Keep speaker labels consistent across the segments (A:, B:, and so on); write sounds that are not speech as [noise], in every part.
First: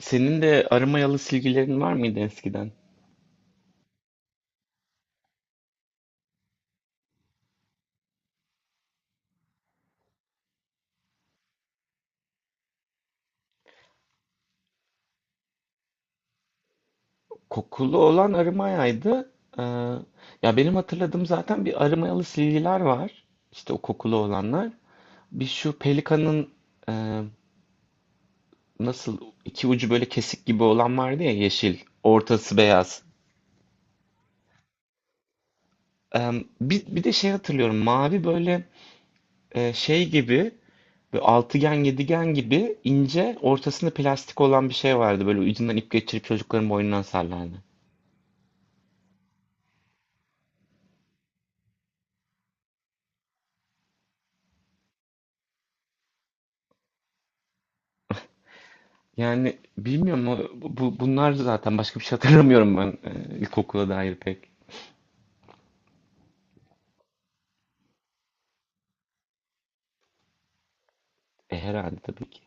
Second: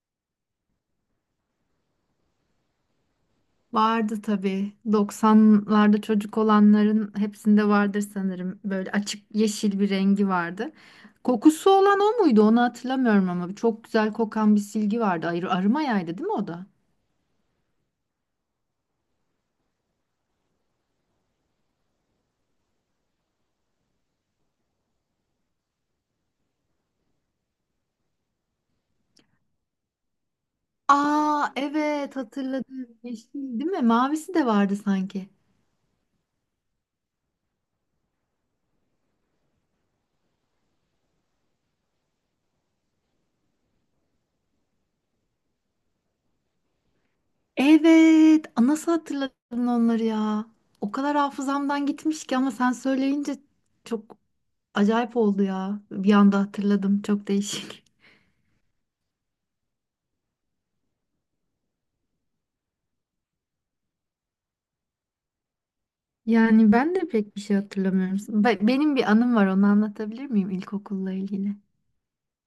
A: Senin de arı mayalı silgilerin var mıydı eskiden?
B: Vardı tabii. 90'larda çocuk olanların hepsinde vardır sanırım. Böyle açık yeşil bir rengi vardı. Kokusu olan o muydu? Onu hatırlamıyorum ama çok güzel kokan bir silgi vardı. Arıma yaydı değil mi o da?
A: Kokulu olan arı mayaydı. Ee, ya benim hatırladığım zaten bir arı mayalı silgiler var. İşte o kokulu olanlar. Bir şu pelikanın e, nasıl iki ucu böyle kesik gibi olan vardı ya,
B: Aa
A: yeşil.
B: evet
A: Ortası
B: hatırladım.
A: beyaz.
B: Yeşil değil mi? Mavisi de vardı sanki.
A: Ee, bir de şey hatırlıyorum. Mavi böyle şey gibi böyle altıgen yedigen gibi ince ortasında plastik olan bir şey vardı. Böyle ucundan ip geçirip çocukların boynundan sallardı.
B: Evet. Aa, nasıl hatırladın onları ya? O kadar hafızamdan gitmiş ki ama sen söyleyince çok acayip oldu ya. Bir anda hatırladım. Çok değişik.
A: Yani bilmiyorum, o- bu bunlar zaten başka bir şey hatırlamıyorum ben, ilkokula dair pek.
B: Yani ben de pek bir şey hatırlamıyorum. Benim bir anım var, onu anlatabilir miyim ilkokulla
A: E,
B: ilgili?
A: herhalde tabii ki.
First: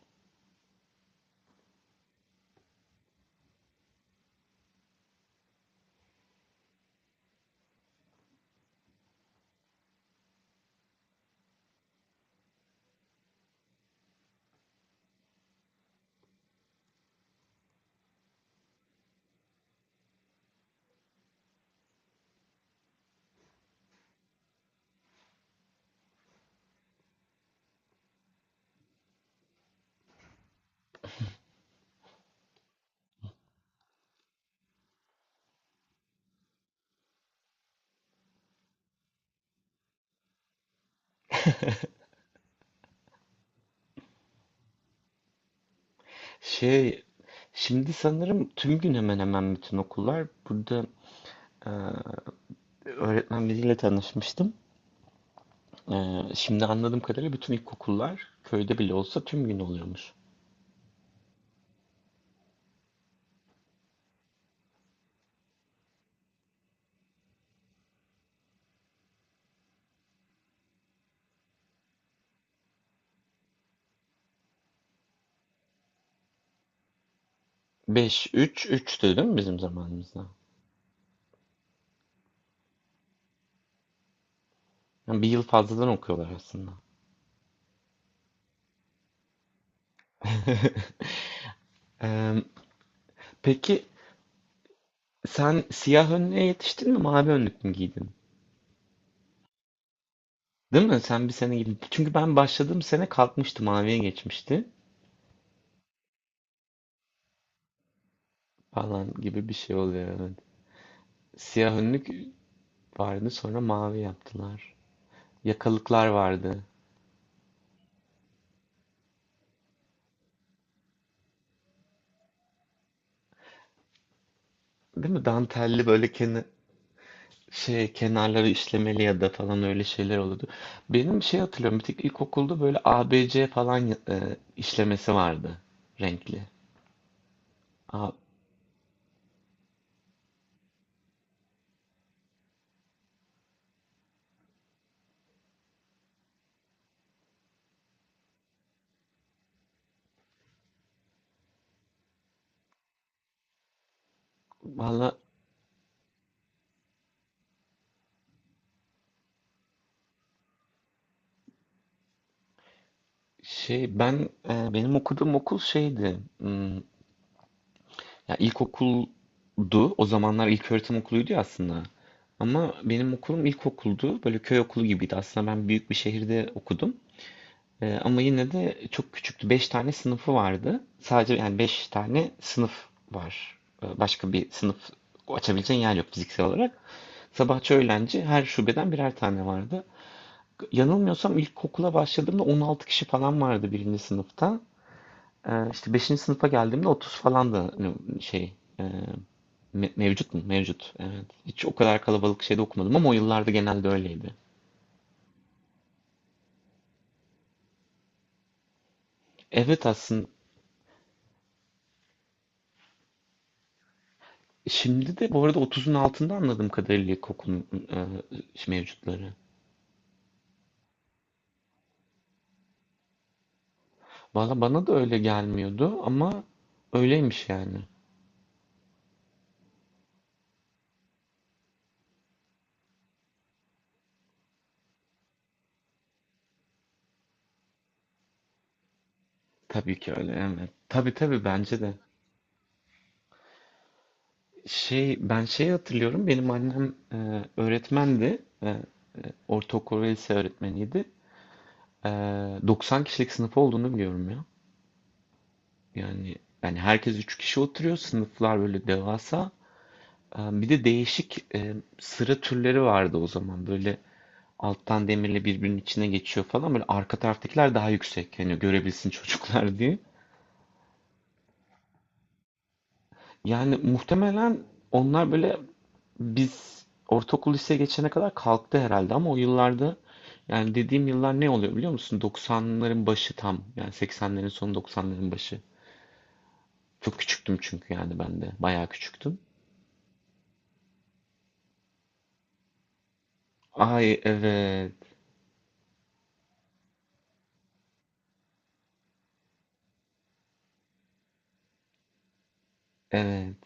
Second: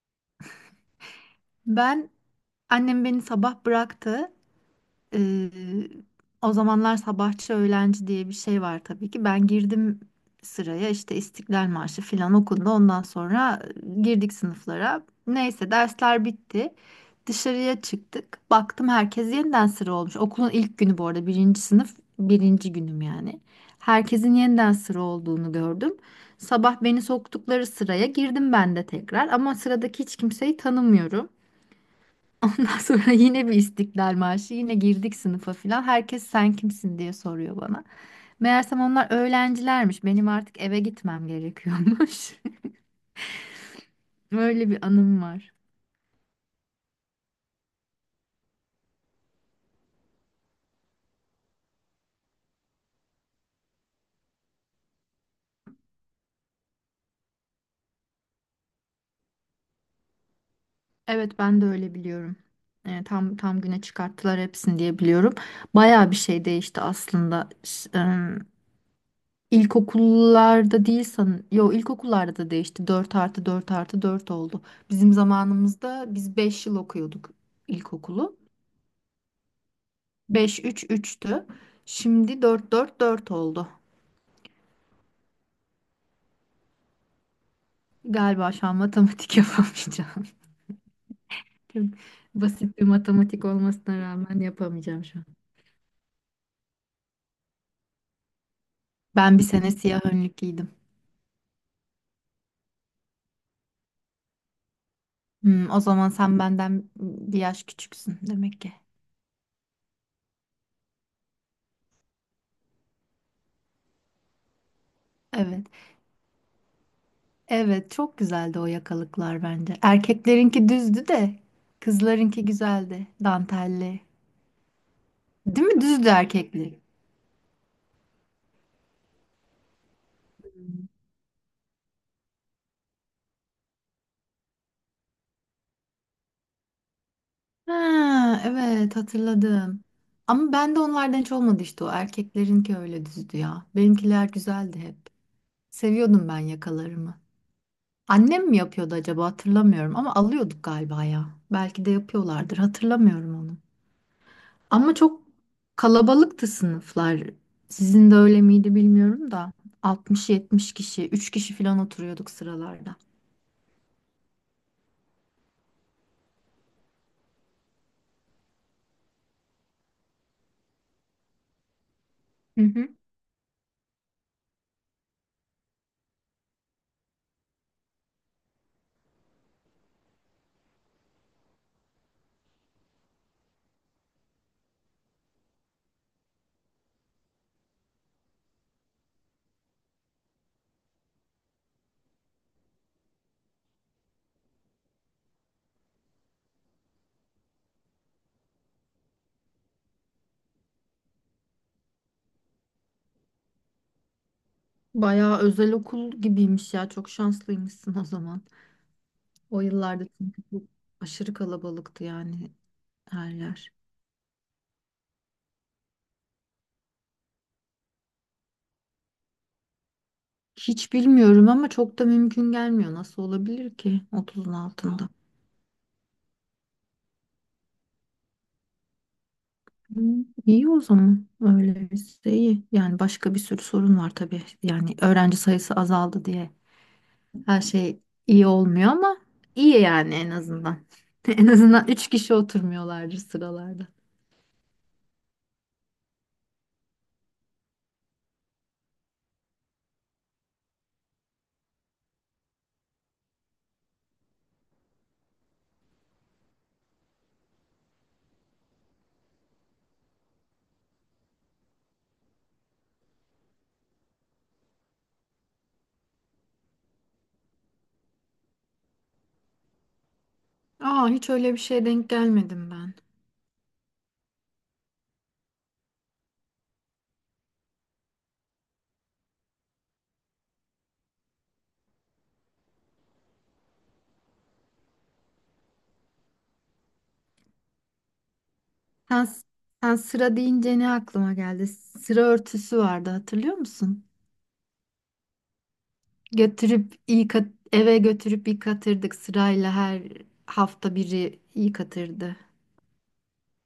B: Ben Annem beni sabah bıraktı. Ee, O zamanlar sabahçı öğlenci diye bir şey var tabii ki. Ben girdim sıraya işte İstiklal Marşı filan okundu. Ondan sonra girdik sınıflara. Neyse dersler bitti. Dışarıya çıktık. Baktım herkes yeniden sıra olmuş. Okulun ilk günü bu arada, birinci sınıf birinci günüm yani. Herkesin yeniden sıra olduğunu gördüm. Sabah beni soktukları sıraya girdim ben de tekrar ama sıradaki hiç kimseyi tanımıyorum. Ondan sonra [laughs] yine bir İstiklal Marşı, yine girdik sınıfa filan. Herkes sen kimsin diye soruyor bana. Meğersem onlar öğrencilermiş. Benim artık eve gitmem gerekiyormuş. [laughs] Öyle bir anım var.
A: Şey şimdi sanırım tüm gün hemen hemen bütün okullar burada, e, öğretmen biriyle tanışmıştım. E, şimdi anladığım kadarıyla bütün ilkokullar köyde bile olsa tüm gün oluyormuş.
B: Evet ben de öyle biliyorum. Tam güne çıkarttılar hepsini diye biliyorum. Bayağı bir şey değişti aslında. İlkokullarda değil sanırım. Yo, ilkokullarda da değişti. 4+4+4 oldu. Bizim zamanımızda biz 5 yıl okuyorduk
A: Beş
B: ilkokulu.
A: üç üç değil mi bizim zamanımızda?
B: Beş üç üçtü. Şimdi dört dört dört oldu.
A: Yani bir yıl fazladan okuyorlar aslında.
B: Galiba şu an matematik [laughs] yapamayacağım.
A: [laughs]
B: Çok
A: E,
B: basit bir matematik
A: peki
B: olmasına rağmen yapamayacağım şu an.
A: sen siyah önlüğe yetiştin mi, mavi önlük mü giydin?
B: Ben bir sene siyah önlük giydim.
A: Değil mi? Sen bir sene gibi. Çünkü ben başladığım sene kalkmıştı, maviye geçmişti
B: O zaman sen benden bir yaş küçüksün demek ki.
A: falan gibi bir şey oluyor. Evet. Siyah önlük vardı, sonra mavi yaptılar.
B: Evet.
A: Yakalıklar vardı.
B: Evet, çok güzeldi o yakalıklar bence. Erkeklerinki düzdü de kızlarınki güzeldi. Dantelli.
A: Değil mi?
B: Değil mi?
A: Dantelli
B: Düzdü
A: böyle
B: erkekli.
A: kenarları işlemeli ya da falan öyle şeyler olurdu. Benim şey hatırlıyorum. Bir tek ilkokulda böyle A B C falan işlemesi vardı, renkli. Aa,
B: Ha, evet hatırladım. Ama ben de onlardan hiç olmadı, işte o erkeklerinki öyle düzdü ya. Benimkiler güzeldi hep. Seviyordum ben yakalarımı. Annem mi yapıyordu acaba, hatırlamıyorum ama alıyorduk galiba ya. Belki de yapıyorlardır, hatırlamıyorum onu. Ama
A: valla
B: çok kalabalıktı sınıflar. Sizin de öyle miydi bilmiyorum da, 60-70 kişi, 3 kişi falan oturuyorduk sıralarda.
A: benim okuduğum okul şeydi. Ya ilkokuldu. O zamanlar ilköğretim okuluydu ya aslında.
B: Hı
A: Ama
B: hı.
A: benim okulum ilkokuldu. Böyle köy okulu gibiydi. Aslında ben büyük bir şehirde okudum. Ama yine de çok küçüktü. Beş tane sınıfı vardı. Sadece yani beş tane sınıf var. Başka bir sınıf açabileceğin yer yok fiziksel olarak. Sabahçı öğlenci her şubeden birer tane vardı. Yanılmıyorsam ilkokula başladığımda 16 kişi falan vardı birinci sınıfta. İşte 5. sınıfa geldiğimde 30 falan, da hani e, mevcut mu? Mevcut. Evet. Hiç o kadar kalabalık şeyde okumadım ama o yıllarda genelde öyleydi.
B: Bayağı özel okul gibiymiş ya. Çok şanslıymışsın o zaman. O
A: Evet
B: yıllarda
A: aslında
B: çünkü çok aşırı kalabalıktı yani her yer.
A: şimdi de bu arada 30'un altında anladığım kadarıyla ilkokulun, mevcutları.
B: Hiç bilmiyorum ama çok da mümkün gelmiyor. Nasıl olabilir ki 30'un
A: Valla bana da
B: altında?
A: öyle gelmiyordu ama öyleymiş yani.
B: Hı, İyi o zaman. Öyleyse iyi. Yani başka bir sürü sorun var tabii. Yani öğrenci sayısı azaldı diye her şey iyi olmuyor ama iyi
A: Tabii
B: yani,
A: ki
B: en
A: öyle, evet.
B: azından. [laughs]
A: Tabii tabii,
B: En
A: bence
B: azından
A: de.
B: 3 kişi oturmuyorlardır sıralarda.
A: Ben şeyi hatırlıyorum, benim annem öğretmendi. Ortaokul ve lise öğretmeniydi. 90 kişilik sınıf olduğunu biliyorum ya. Yani yani herkes 3 kişi oturuyor. Sınıflar böyle devasa. Bir de değişik, sıra türleri vardı o zaman. Böyle alttan demirle birbirinin içine geçiyor falan. Böyle arka taraftakiler daha yüksek. Hani görebilsin [laughs] çocuklar diye.
B: Aa, hiç öyle bir şeye denk gelmedim ben.
A: Yani muhtemelen onlar böyle biz ortaokul liseye geçene kadar kalktı herhalde ama o yıllarda, yani dediğim yıllar ne oluyor biliyor musun? 90'ların başı tam. Yani 80'lerin sonu, 90'ların başı. Çok küçüktüm çünkü yani ben de. Bayağı
B: Sen,
A: küçüktüm.
B: sen sıra deyince ne aklıma geldi? Sıra örtüsü vardı, hatırlıyor musun?
A: Ay evet.
B: Eve götürüp yıkatırdık sırayla, her hafta biri yıkatırdı.
A: Evet.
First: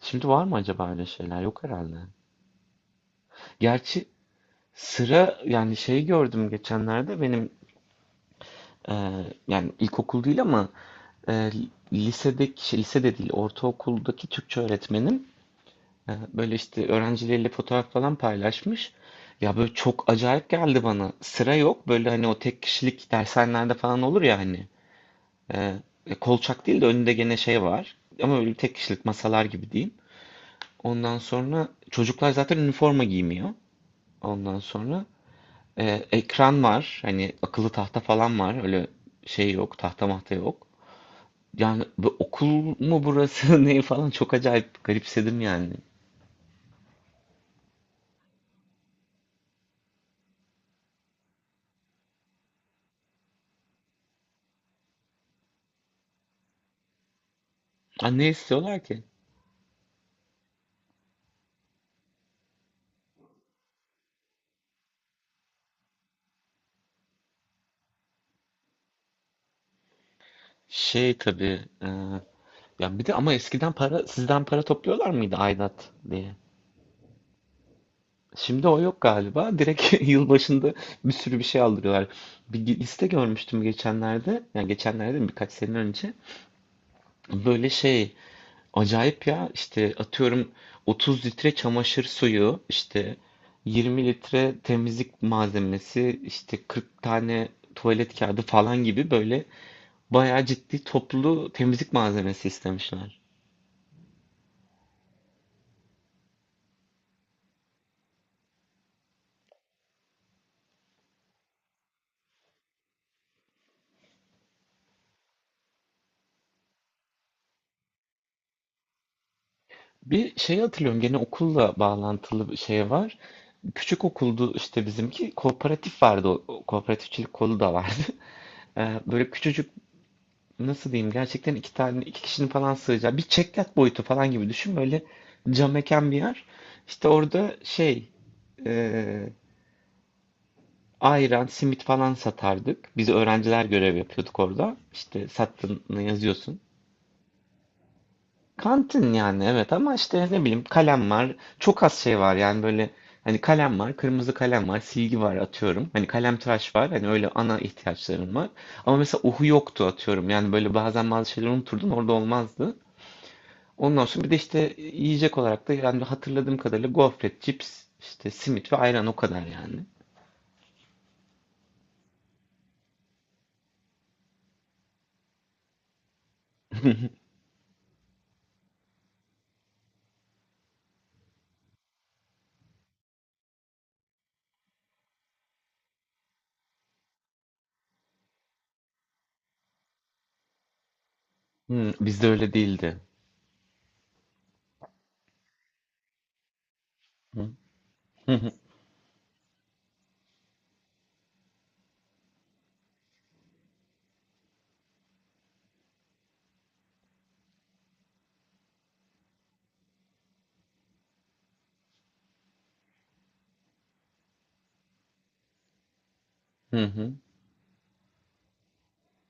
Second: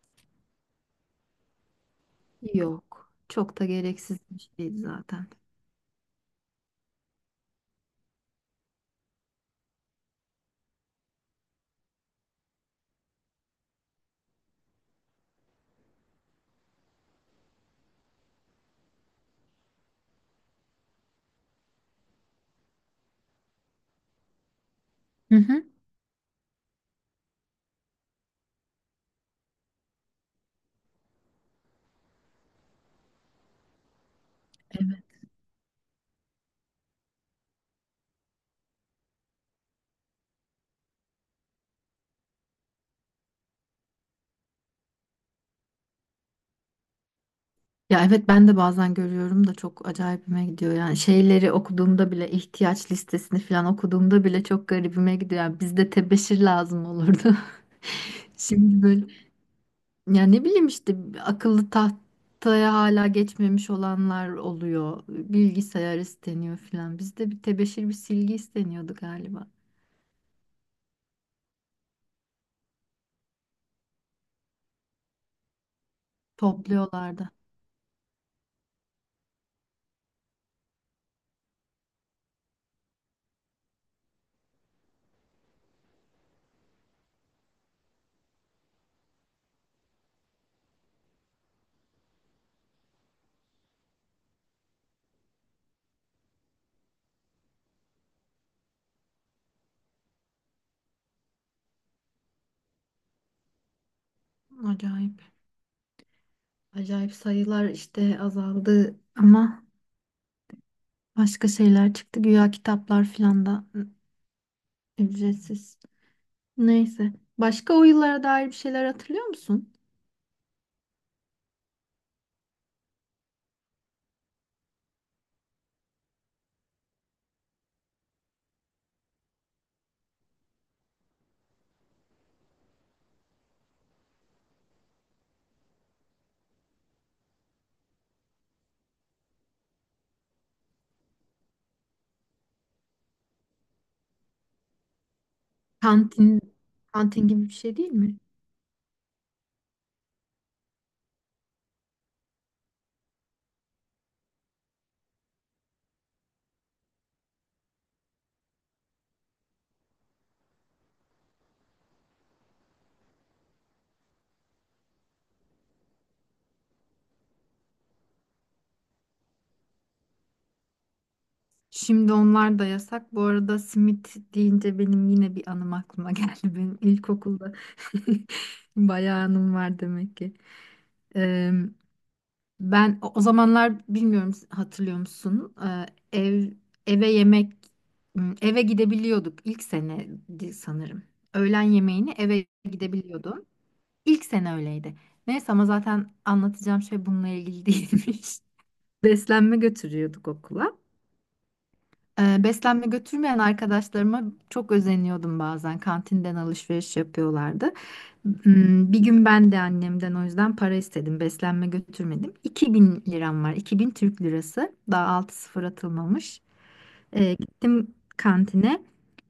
A: Şimdi var mı acaba öyle şeyler? Yok herhalde.
B: Yok. Çok da
A: Gerçi
B: gereksiz bir şeydi zaten.
A: sıra, yani gördüm geçenlerde benim, e, yani ilkokul değil ama, e, lisedeki lise de değil, ortaokuldaki Türkçe öğretmenim, böyle işte öğrencileriyle fotoğraf falan paylaşmış. Ya böyle çok acayip geldi bana. Sıra yok böyle, hani o tek kişilik dershanelerde falan olur ya hani.
B: Hı hı.
A: E, kolçak değil de önünde gene şey var. Ama böyle tek kişilik masalar gibi diyeyim. Ondan sonra çocuklar zaten üniforma giymiyor. Ondan
B: Evet.
A: sonra ekran var. Hani akıllı tahta falan var. Öyle şey yok. Tahta mahta yok. Yani bu okul mu burası [laughs] ne falan, çok acayip garipsedim yani.
B: Ya evet, ben de bazen görüyorum da çok acayipime gidiyor. Yani şeyleri okuduğumda bile, ihtiyaç listesini falan okuduğumda bile çok garibime gidiyor. Yani bizde tebeşir lazım olurdu.
A: Ha,
B: [laughs]
A: ne
B: Şimdi
A: istiyorlar ki?
B: böyle Yani ne bileyim, işte akıllı tahtaya hala geçmemiş olanlar oluyor. Bilgisayar isteniyor filan. Bizde bir tebeşir bir silgi isteniyordu galiba.
A: Tabii. Ya bir de ama eskiden sizden para topluyorlar mıydı aidat diye?
B: Topluyorlardı.
A: Şimdi o yok galiba. Direkt [laughs] yıl başında bir sürü bir şey aldırıyorlar. Bir liste görmüştüm geçenlerde. Yani geçenlerde mi, birkaç sene önce. Böyle acayip ya, işte atıyorum 30 litre çamaşır suyu, işte 20 litre temizlik malzemesi, işte 40 tane tuvalet kağıdı falan gibi, böyle bayağı ciddi toplu temizlik malzemesi istemişler.
B: Acayip. Acayip, sayılar işte azaldı ama başka şeyler çıktı. Güya kitaplar filan da ücretsiz. Neyse. Başka o yıllara dair bir şeyler hatırlıyor musun?
A: Bir şey hatırlıyorum, gene okulla bağlantılı bir şey var. Küçük okuldu işte bizimki, kooperatif vardı, o kooperatifçilik kolu da vardı. [laughs] Böyle küçücük, nasıl diyeyim, gerçekten iki tane iki kişinin falan sığacağı bir çeklat boyutu falan gibi düşün, böyle cam mekan bir yer. İşte orada e, ayran, simit falan satardık. Biz öğrenciler görev yapıyorduk orada. İşte sattığını
B: Kantin,
A: yazıyorsun.
B: kantin gibi bir şey değil mi?
A: Kantin yani evet, ama işte ne bileyim kalem var. Çok az şey var yani, böyle hani kalem var, kırmızı kalem var, silgi var atıyorum. Hani kalem tıraş var. Hani öyle ana ihtiyaçlarım var. Ama mesela uhu yoktu atıyorum. Yani böyle bazen bazı şeyleri unuturdum, orada olmazdı. Ondan sonra bir de işte yiyecek olarak da yani hatırladığım kadarıyla gofret, cips, işte simit ve ayran, o kadar yani.
B: Şimdi onlar da yasak. Bu arada simit deyince benim yine bir anım aklıma geldi. [laughs] Benim ilkokulda [laughs] bayağı anım var demek ki. Ee, Ben o zamanlar bilmiyorum, hatırlıyor musun? Ev eve yemek m, Eve gidebiliyorduk ilk sene sanırım. Öğlen yemeğini
A: Bizde
B: eve
A: öyle değildi.
B: gidebiliyordum. İlk sene öyleydi. Neyse, ama zaten anlatacağım şey bununla
A: Hı
B: ilgili
A: hı
B: değilmiş.
A: hı.
B: [laughs] Beslenme götürüyorduk okula. Beslenme götürmeyen arkadaşlarıma çok özeniyordum bazen. Kantinden alışveriş yapıyorlardı. Bir gün ben de annemden o yüzden para istedim. Beslenme götürmedim. 2.000 liram var. 2.000 Türk lirası. Daha 6 sıfır atılmamış.
A: Hı hı.
B: Gittim kantine.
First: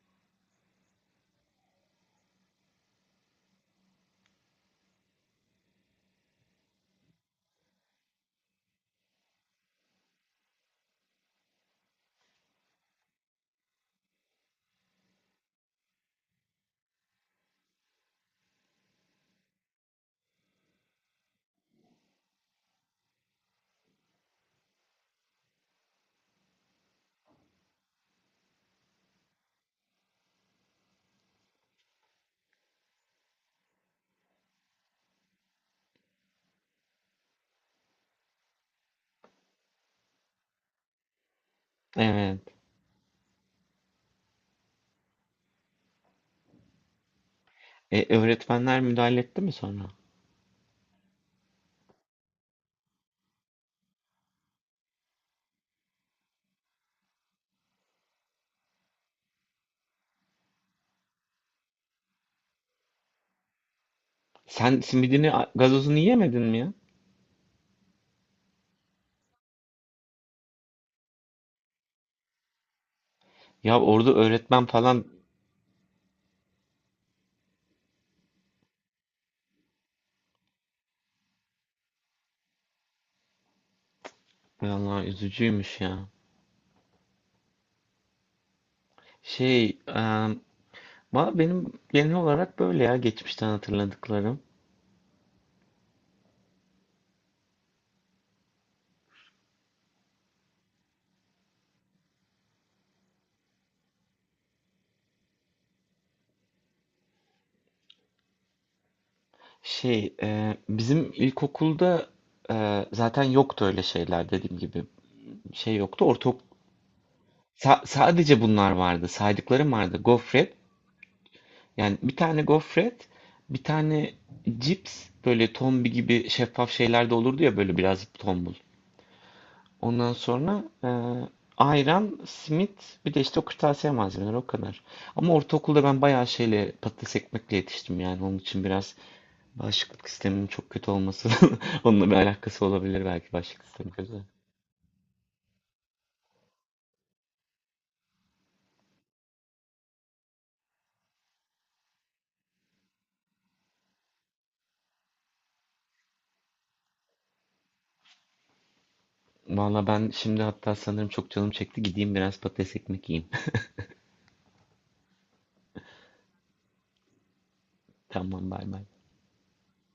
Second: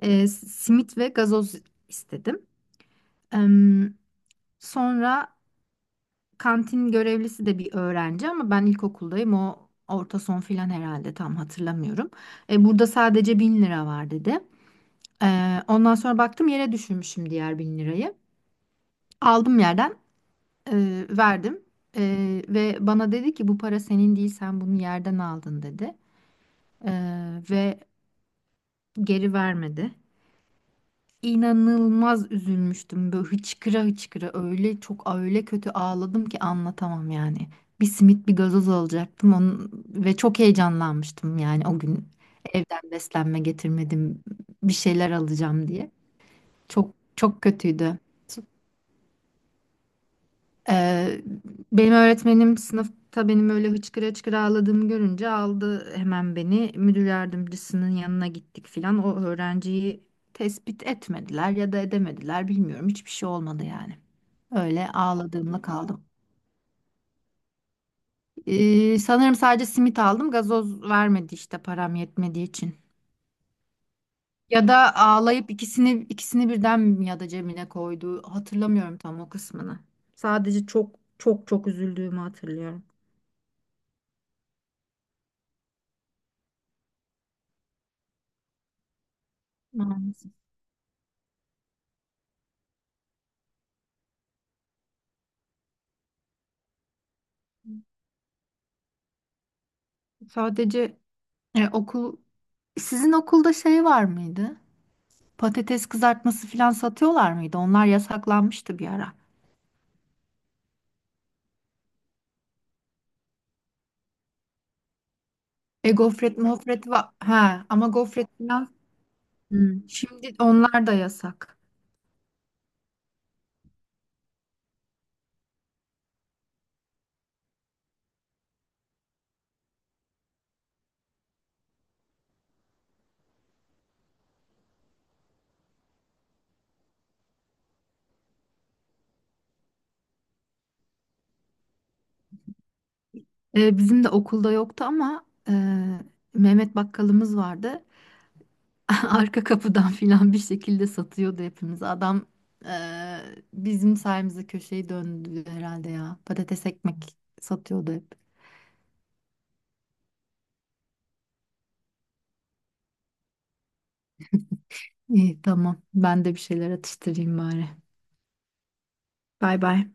B: Simit ve gazoz istedim. Em, Sonra, kantin görevlisi de bir öğrenci ama ben ilkokuldayım. O orta son filan herhalde, tam hatırlamıyorum. Burada sadece 1.000 lira var, dedi. Ondan sonra baktım, yere düşürmüşüm diğer 1.000 lirayı. Aldım yerden, verdim ve bana dedi ki bu para senin değil, sen bunu yerden aldın dedi. Ve geri vermedi. İnanılmaz üzülmüştüm, böyle hıçkıra hıçkıra, öyle çok öyle kötü ağladım ki anlatamam yani. Bir simit bir gazoz alacaktım ve çok heyecanlanmıştım yani, o gün
A: Evet.
B: evden beslenme getirmedim bir şeyler alacağım diye. Çok çok kötüydü.
A: Öğretmenler müdahale etti mi sonra?
B: Ee, Benim öğretmenim sınıfta benim öyle hıçkıra hıçkıra ağladığımı görünce aldı hemen beni, müdür yardımcısının yanına gittik filan. O öğrenciyi tespit etmediler ya da edemediler, bilmiyorum. Hiçbir şey olmadı yani.
A: Sen
B: Öyle
A: simidini,
B: ağladığımla
A: gazozunu
B: kaldım.
A: yiyemedin mi ya?
B: Sanırım sadece simit aldım. Gazoz vermedi işte, param yetmediği için.
A: Ya orada öğretmen
B: Ya da
A: falan,
B: ağlayıp ikisini birden mi ya da cebine koydu, hatırlamıyorum tam o kısmını. Sadece çok çok çok üzüldüğümü hatırlıyorum.
A: vallahi üzücüymüş ya. Şey, e,
B: Maalesef.
A: valla benim genel olarak böyle ya geçmişten hatırladıklarım.
B: Sadece e, okul Sizin okulda şey var mıydı? Patates kızartması falan satıyorlar mıydı? Onlar yasaklanmıştı bir ara.
A: Bizim ilkokulda zaten yoktu öyle şeyler, dediğim gibi. Şey yoktu.
B: Gofret
A: Ortaok
B: mofret var. Ha,
A: sa-
B: ama gofret
A: sadece
B: falan.
A: bunlar vardı. Saydıklarım
B: Hmm.
A: vardı.
B: Şimdi
A: Gofret.
B: onlar da yasak.
A: Yani bir tane gofret, bir tane cips, böyle tombi gibi şeffaf şeyler de olurdu ya, böyle biraz tombul. Ondan sonra ayran, simit, bir de işte o kırtasiye malzemeleri, o kadar. Ama ortaokulda ben bayağı şeyle patates ekmekle yetiştim yani, onun için biraz, bağışıklık sistemin çok kötü olması, [laughs] onunla bir alakası olabilir belki, bağışıklık sistemi
B: Bizim de
A: kötü.
B: okulda yoktu ama Mehmet bakkalımız vardı. [laughs] Arka kapıdan falan bir şekilde satıyordu hepimiz. Adam, e, bizim sayemizde köşeyi döndü herhalde ya. Patates ekmek satıyordu hep.
A: Valla ben şimdi hatta sanırım çok canım çekti. Gideyim biraz patates ekmek yiyeyim.
B: İyi tamam. Ben de bir şeyler atıştırayım bari.
A: Tamam, bay bay.
B: Bay bay.